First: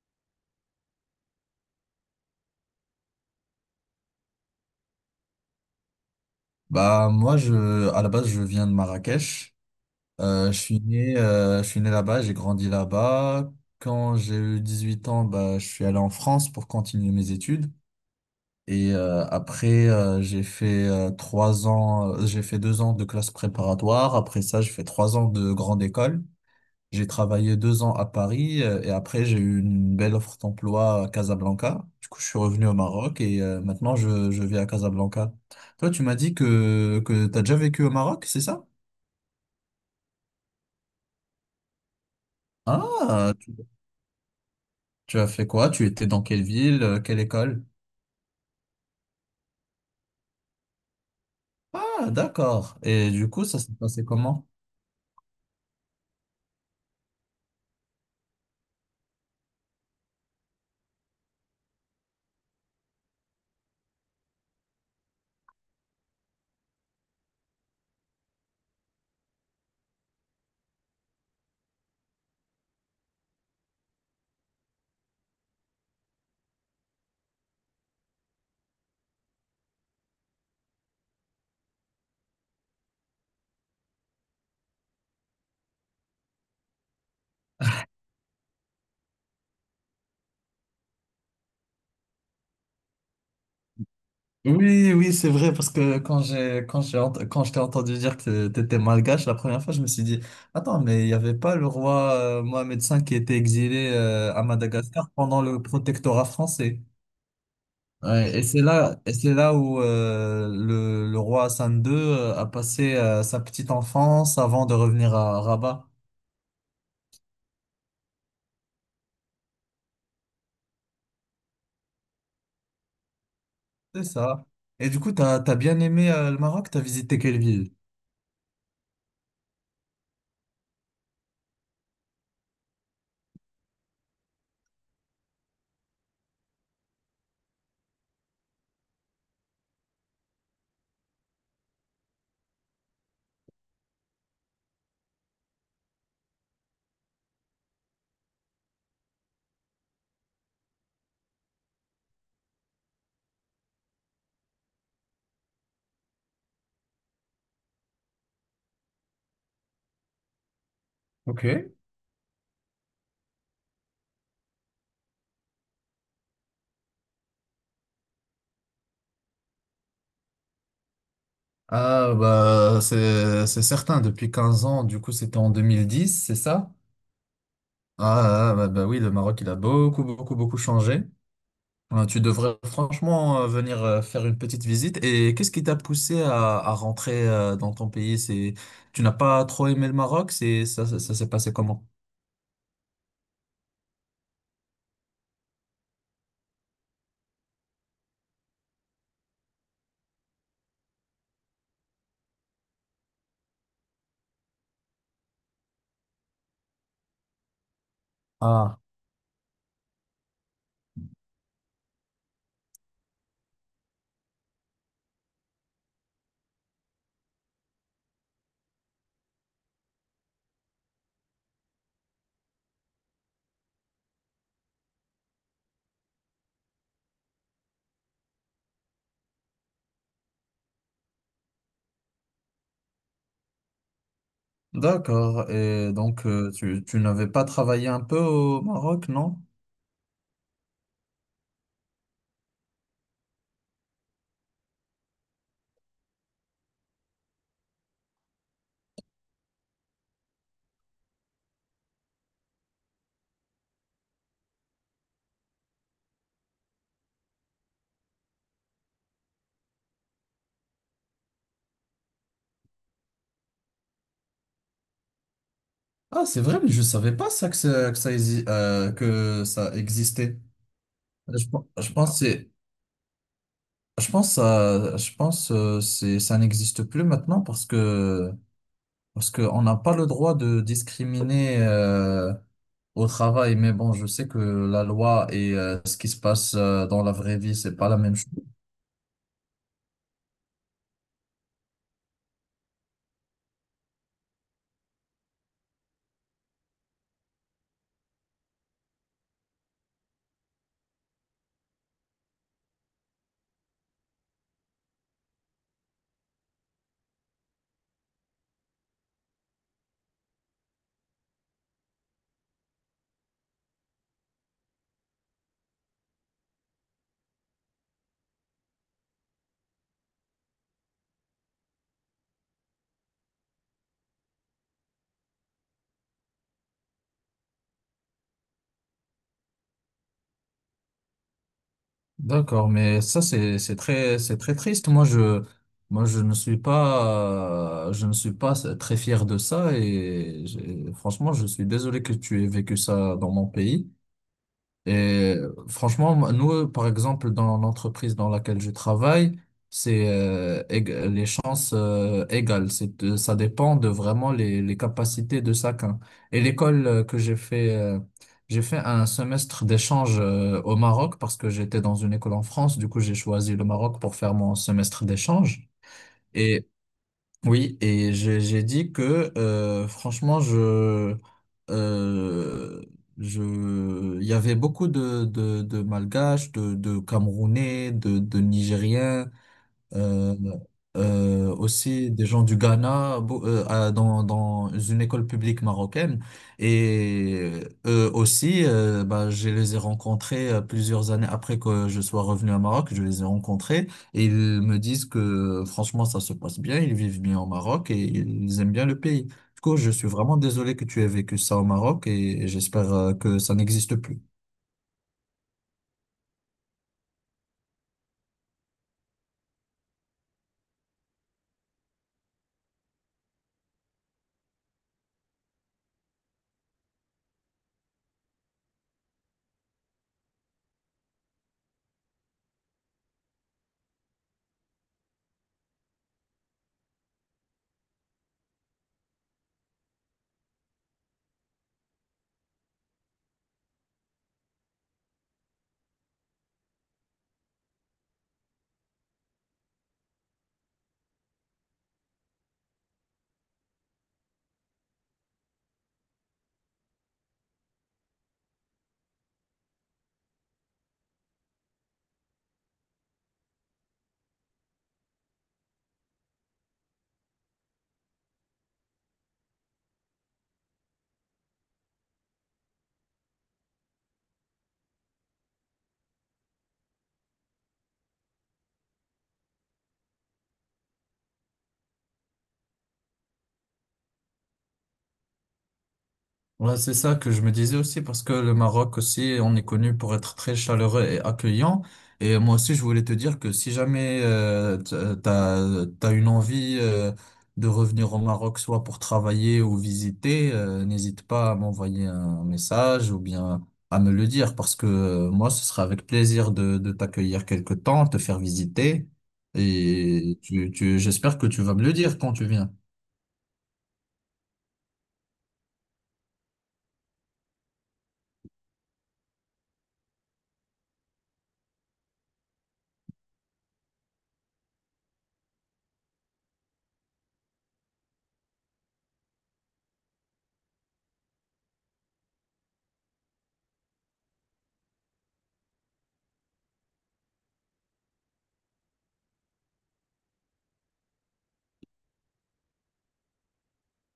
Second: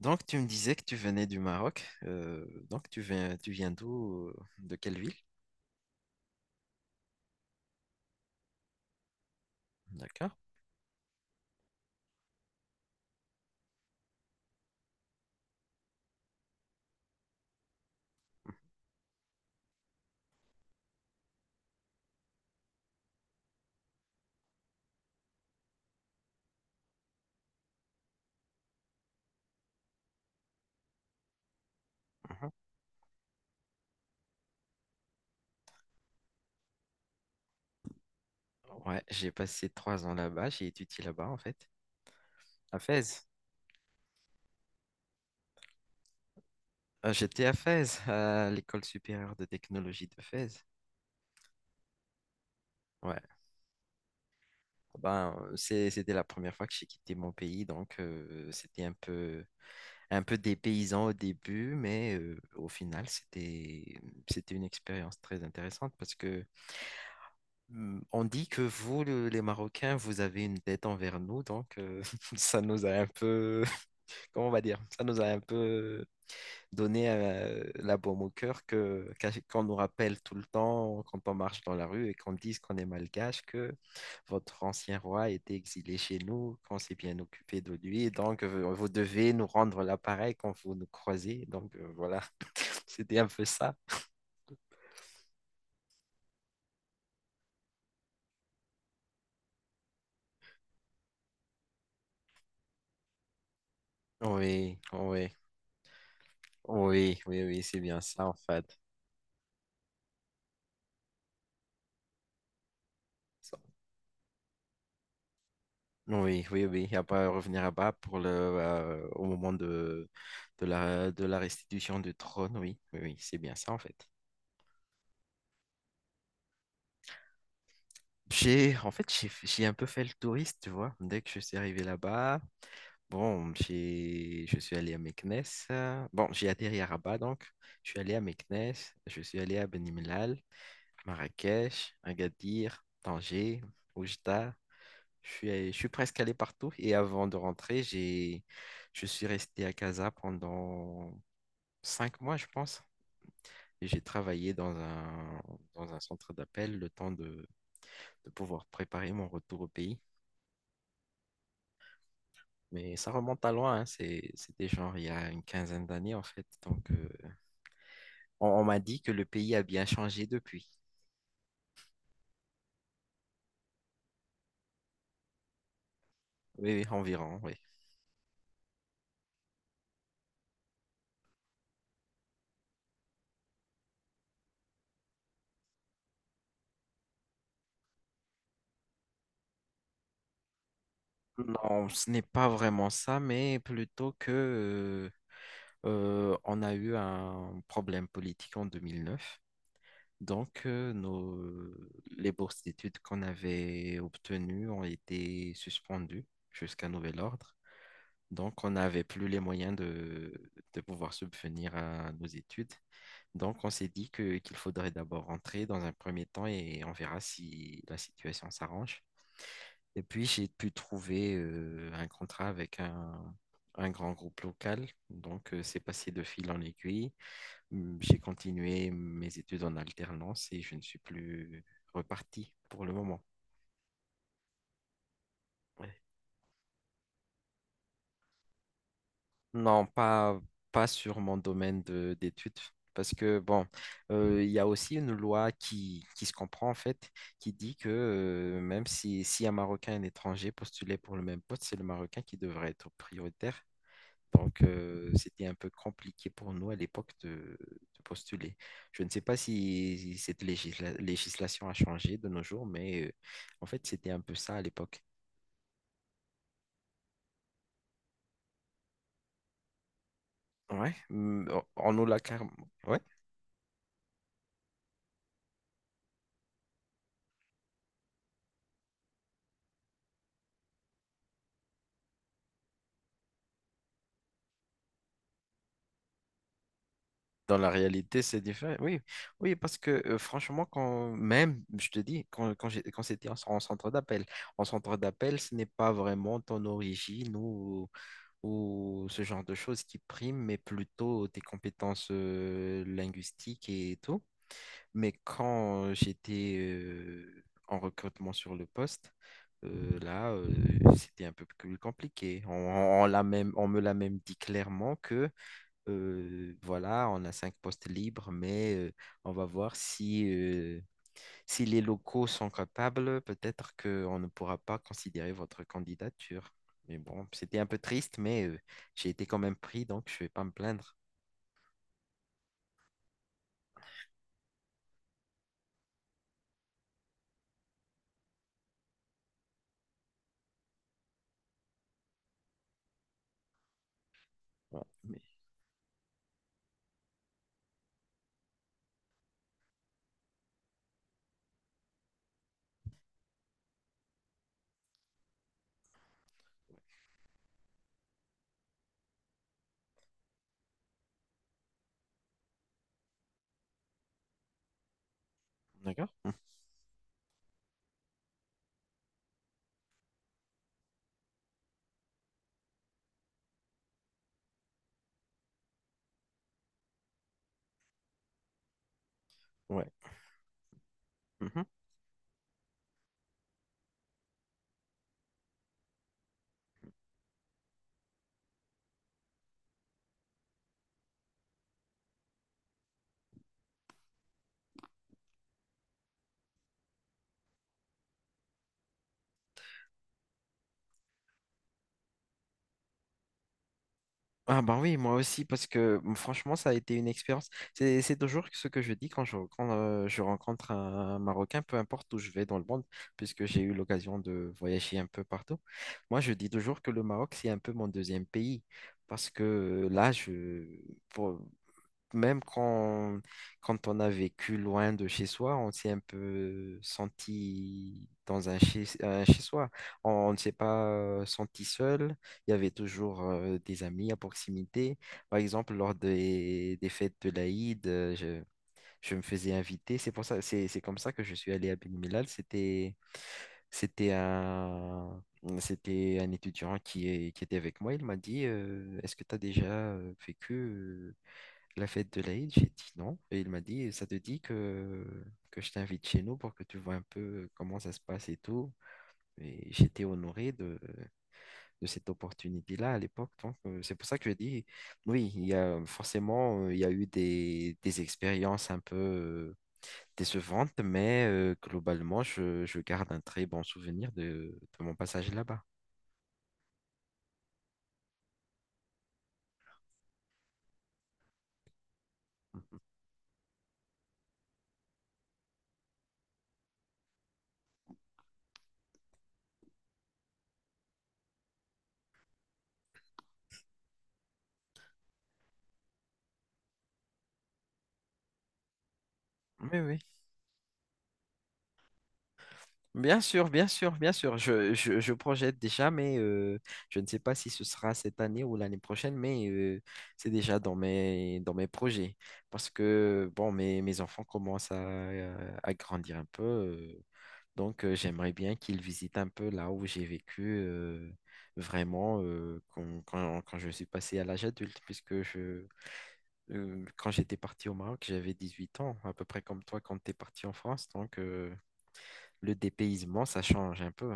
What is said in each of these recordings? Donc, tu me disais que tu venais du Maroc. Donc, tu viens d'où? De quelle ville? Moi je à la base je viens de Marrakech. D'accord. Je suis né je suis né là-bas, j'ai grandi là-bas. Quand j'ai eu 18 ans, je suis allé en France pour continuer mes études. Et après j'ai fait 3 ans, j'ai fait 2 ans de classe préparatoire. Après ça j'ai fait 3 ans de grande école. J'ai travaillé 2 ans à Paris et après j'ai eu une belle offre d'emploi à Casablanca. Du coup, je suis Mhm. revenu au Maroc et maintenant je vis à Casablanca. Toi, tu m'as dit que tu as déjà vécu au Maroc, c'est ça? Ouais, j'ai passé 3 ans là-bas. J'ai étudié là-bas, en fait, à Fès. Ah, tu as fait quoi? Tu étais dans quelle ville? Quelle J'étais à école? Fès, à l'école supérieure de technologie de Fès. Ah, d'accord. Et Ouais. du coup, ça s'est passé comment? Ah ben, c'était la première fois que j'ai quitté mon pays, donc c'était un peu dépaysant au début, mais au final, c'était une expérience très intéressante parce que... Hmm, on dit que vous, les Marocains, vous avez une dette envers nous, donc ça nous a un peu, comment on va dire, ça nous a un peu donné la baume au cœur que qu'on nous rappelle tout le temps quand on marche dans la rue et qu'on dise qu'on est malgache, que votre ancien roi était exilé chez nous, qu'on s'est bien occupé de lui, donc vous devez nous rendre l'appareil quand vous nous croisez, donc voilà, c'était un peu ça. Oui, oui, c'est vrai, parce que quand je t'ai entendu dire que t'étais malgache la première fois, je me suis dit, attends, mais il n'y avait pas le roi Mohamed V qui était exilé à Oui, Madagascar oui, pendant le protectorat français. oui, oui, oui, c'est bien ça en Ouais, fait. Et c'est là où le roi Hassan II a passé sa petite enfance avant de revenir à Rabat. Oui, oui, oui, il n'y a pas à revenir à bas pour au moment de la restitution du trône. Oui, oui, oui, c'est bien ça en C'est fait. ça. Et du coup, t'as bien aimé le Maroc, t'as visité quelle ville? J'ai, en fait, j'ai un peu fait le touriste, tu vois, dès que je suis arrivé là-bas. Bon, je suis allé à Meknès. Bon, j'ai atterri à Rabat, donc je suis allé à Meknès, je suis allé à Benimlal, Marrakech, Agadir, Tanger, Oujda. Je suis presque allé partout et avant de rentrer, je suis resté à Casa pendant 5 mois, je pense. Et j'ai travaillé dans un centre d'appel le temps de pouvoir préparer mon retour au pays. Ok. Mais ça remonte à loin, hein, c'était genre il y a une quinzaine d'années en fait. Donc on m'a dit que le pays a bien changé depuis. Ah, bah, c'est certain, depuis 15 ans, du coup, c'était en 2010 c'est ça? Oui, oui, environ, oui. Ah, ah, bah oui, le Maroc, il a beaucoup, beaucoup, beaucoup changé. Tu devrais franchement venir faire une petite visite. Et qu'est-ce qui t'a poussé à rentrer dans ton pays? Tu n'as pas trop aimé le Maroc? Ça s'est passé comment? Non, ce n'est pas vraiment ça, mais plutôt que on a eu un problème politique en 2009. Donc, les bourses d'études qu'on avait obtenues ont été suspendues jusqu'à nouvel ordre. Donc, on Ah, n'avait plus les moyens de pouvoir subvenir à nos études. Donc, on s'est dit qu'il faudrait d'abord rentrer dans un premier temps et on verra si la situation s'arrange. Et puis, j'ai pu trouver un contrat avec un grand groupe local. Donc, c'est passé de fil en aiguille. J'ai continué mes études en alternance et je ne suis plus reparti pour le moment. d'accord. Ouais. Et donc, tu n'avais pas travaillé un peu au Maroc, non? Non, pas sur mon domaine d'études. Parce que, bon, il y a aussi une loi qui se comprend, en fait, qui dit que même si un Marocain et un étranger postulait pour le même poste, c'est le Marocain qui devrait être prioritaire. Donc, c'était un peu compliqué pour nous à l'époque de postuler. Je ne sais pas si cette législation a changé de nos jours, mais en fait, c'était un peu ça à l'époque. Ah, c'est vrai, mais je savais pas ça que, ça- que ça exi- que ça existait. Ouais, on Je on nous pense que l'a carrément. Ouais, je pense c'est ça n'existe plus maintenant parce que on n'a pas le droit de discriminer au travail, mais bon je sais que la loi et ce qui se passe dans la vraie vie dans la c'est pas la même réalité, chose. c'est différent. Oui, oui, parce que franchement, quand même, je te dis, quand c'était en centre d'appel, ce n'est pas vraiment ton origine ou ce genre de choses qui priment, mais plutôt des compétences linguistiques et tout. Mais quand j'étais en recrutement sur le poste, là, c'était un peu plus compliqué. On l'a même, on me l'a même dit clairement que voilà, on a cinq postes libres, mais on va voir si les locaux sont capables, peut-être qu'on ne pourra pas considérer votre candidature. Mais bon, c'était un peu triste, mais j'ai été quand même pris, donc je ne vais pas me plaindre. D'accord, mais ça c'est très triste. Moi je ne suis pas je ne suis pas très fier de ça franchement je suis désolé que tu aies vécu ça dans mon pays. Ouais, Et franchement, moi, nous, par exemple, dans l'entreprise dans laquelle je travaille, c'est les chances égales. Ça dépend de vraiment les capacités de chacun. Et l'école que j'ai fait un semestre d'échange au Maroc parce que j'étais dans une école en France. Du coup, j'ai choisi le Maroc pour faire mon semestre d'échange. d'accord? Mhm. Oui, et j'ai dit que euh, il y avait beaucoup de Malgaches, de Camerounais, de Nigériens, Ouais. euh, Mhm. aussi des gens du Ghana dans une école publique marocaine. Et eux aussi, je les ai rencontrés plusieurs années après que je sois revenu à Maroc, je les ai rencontrés et ils me disent que franchement, ça se passe bien, ils vivent bien au Maroc et ils aiment bien le pays. Du coup, je suis vraiment désolé que tu aies vécu ça au Maroc et j'espère que ça n'existe plus. Ah ben oui, moi aussi, parce que bon, franchement, ça a été une expérience. C'est toujours ce que je dis quand je rencontre un Marocain, peu importe où je vais dans le monde, puisque j'ai eu l'occasion de voyager un peu partout. Moi, je dis toujours que le Maroc, c'est un peu mon deuxième pays, parce que pour- même quand on a vécu loin de chez soi, on s'est un peu senti dans un chez soi. On ne s'est pas senti seul. Il y avait toujours des amis à proximité. Par exemple, lors des fêtes de l'Aïd, je me faisais inviter. C'est pour ça, c'est comme ça que je suis allé à Ben Mellal. C'était un, c'était un étudiant qui était avec moi. Il m'a dit, est-ce que tu as déjà vécu la fête de l'Aïd? J'ai dit non. Et il m'a dit, ça te dit que je t'invite chez nous pour que tu vois un peu comment ça se passe et tout. Et j'étais honoré de cette opportunité-là à l'époque. Donc, c'est pour ça que je dis, oui, il y a eu des expériences un peu décevantes, mais globalement, je garde un très bon souvenir de mon passage là-bas. Ouais, c'est ça que je me disais aussi parce que le Maroc aussi, on est connu pour être très chaleureux et accueillant. Et moi aussi, je voulais te dire que si jamais t'as une envie de revenir au Maroc, soit pour travailler ou visiter, n'hésite pas à m'envoyer un message ou bien à me le dire parce que moi, ce sera avec plaisir de t'accueillir quelque temps, te faire visiter. Oui, oui. Et tu tu j'espère que tu vas me le dire quand tu viens. Bien sûr, bien sûr, bien sûr. Je projette déjà, mais je ne sais pas si ce sera cette année ou l'année prochaine, mais c'est déjà dans mes projets. Parce que, bon, mes enfants commencent à grandir un peu. Donc, j'aimerais bien qu'ils visitent un peu là où j'ai vécu euh, vraiment quand je suis passé à l'âge adulte, puisque quand j'étais parti au Maroc, j'avais 18 ans, à peu près comme toi quand tu es parti en France. Donc, le dépaysement, ça change un peu.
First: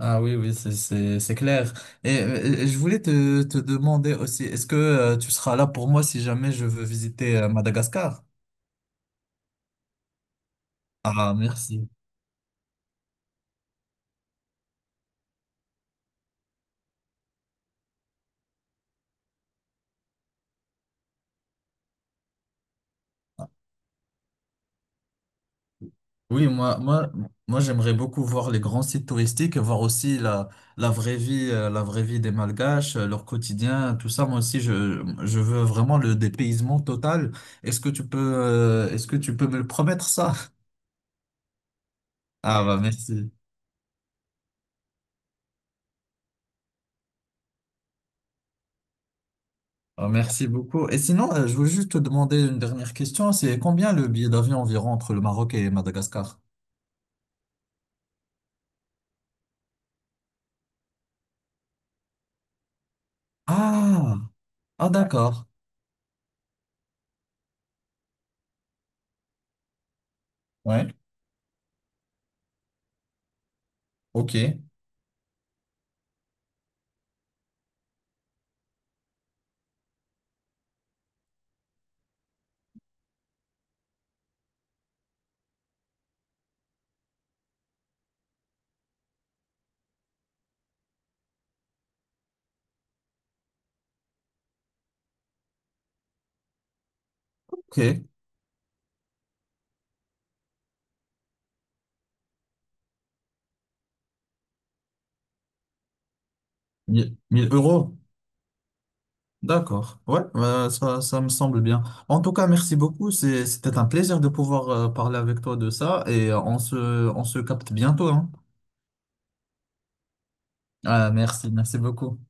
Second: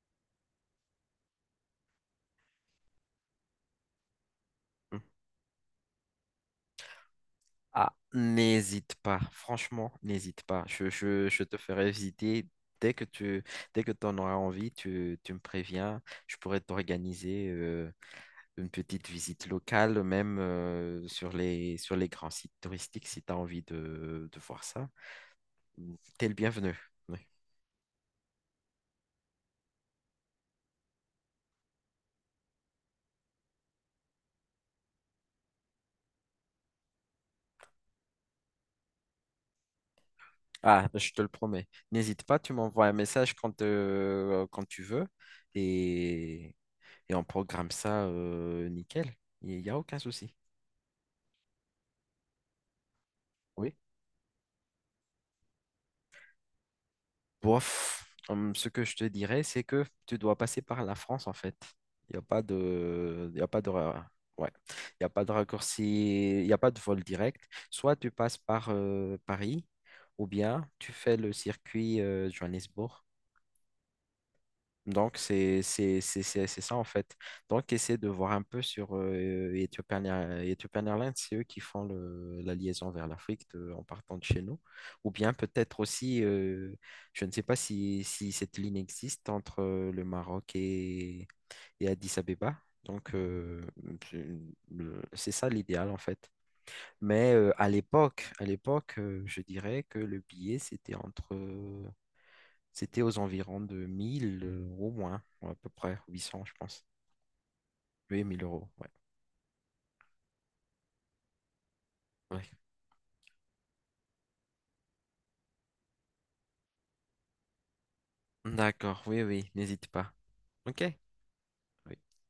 Ah oui, oui, c'est clair. Et je voulais te demander aussi, est-ce que Hmm. Tu seras là pour moi si jamais je veux visiter Ah, Madagascar? n'hésite pas, franchement, n'hésite pas. Je, je- Ah, je te merci. ferai visiter dès que tu dès que tu en auras envie. Tu me préviens. Je pourrais t'organiser une petite visite locale, même sur sur les grands sites touristiques si tu as envie de voir ça. T'es le Oui, bienvenu. Oui. moi, j'aimerais beaucoup voir les grands sites touristiques et voir aussi la vraie vie des Malgaches, leur quotidien, tout ça. Moi aussi, je veux vraiment le dépaysement total. Est-ce que tu peux, me le promettre ça? Ah, je te le promets. N'hésite pas, tu Ah, bah, m'envoies un merci. message quand tu veux et on programme ça nickel. Il n'y a aucun Oh, souci. merci beaucoup. Et sinon, je veux juste te demander une dernière question. C'est Oui. combien le billet d'avion environ entre le Maroc et Madagascar? Bof, ce que je te dirais, c'est que tu dois passer par la France, en fait. Il y a pas de, Ah, ouais. ah ouais. Il y a pas de D'accord. raccourci, il n'y a pas de vol direct. Soit tu passes par Paris, ou bien Ouais, tu fais le circuit Johannesburg. ok, Donc, c'est ça en fait. Donc, essaie de voir un peu sur Ethiopian Airlines, c'est eux qui font la liaison vers l'Afrique en partant de chez nous. Ou bien peut-être aussi, je ne sais pas si cette ligne existe entre le Maroc et Addis Abeba. Donc, c'est c'est ça l'idéal en fait. Mais ok. À l'époque, je dirais que le billet, c'était aux environs de 1 000 € moins, ou à peu près 800, je pense. 1000 euros. Oui, 1000 euros, ouais. D'accord. Ouais, ça me semble bien. En tout cas, Ouais. merci beaucoup. C'était un plaisir de pouvoir parler avec toi de ça et on se capte bientôt, hein. D'accord, oui, oui, n'hésite pas. Ok. Ah, merci, merci Oui. beaucoup.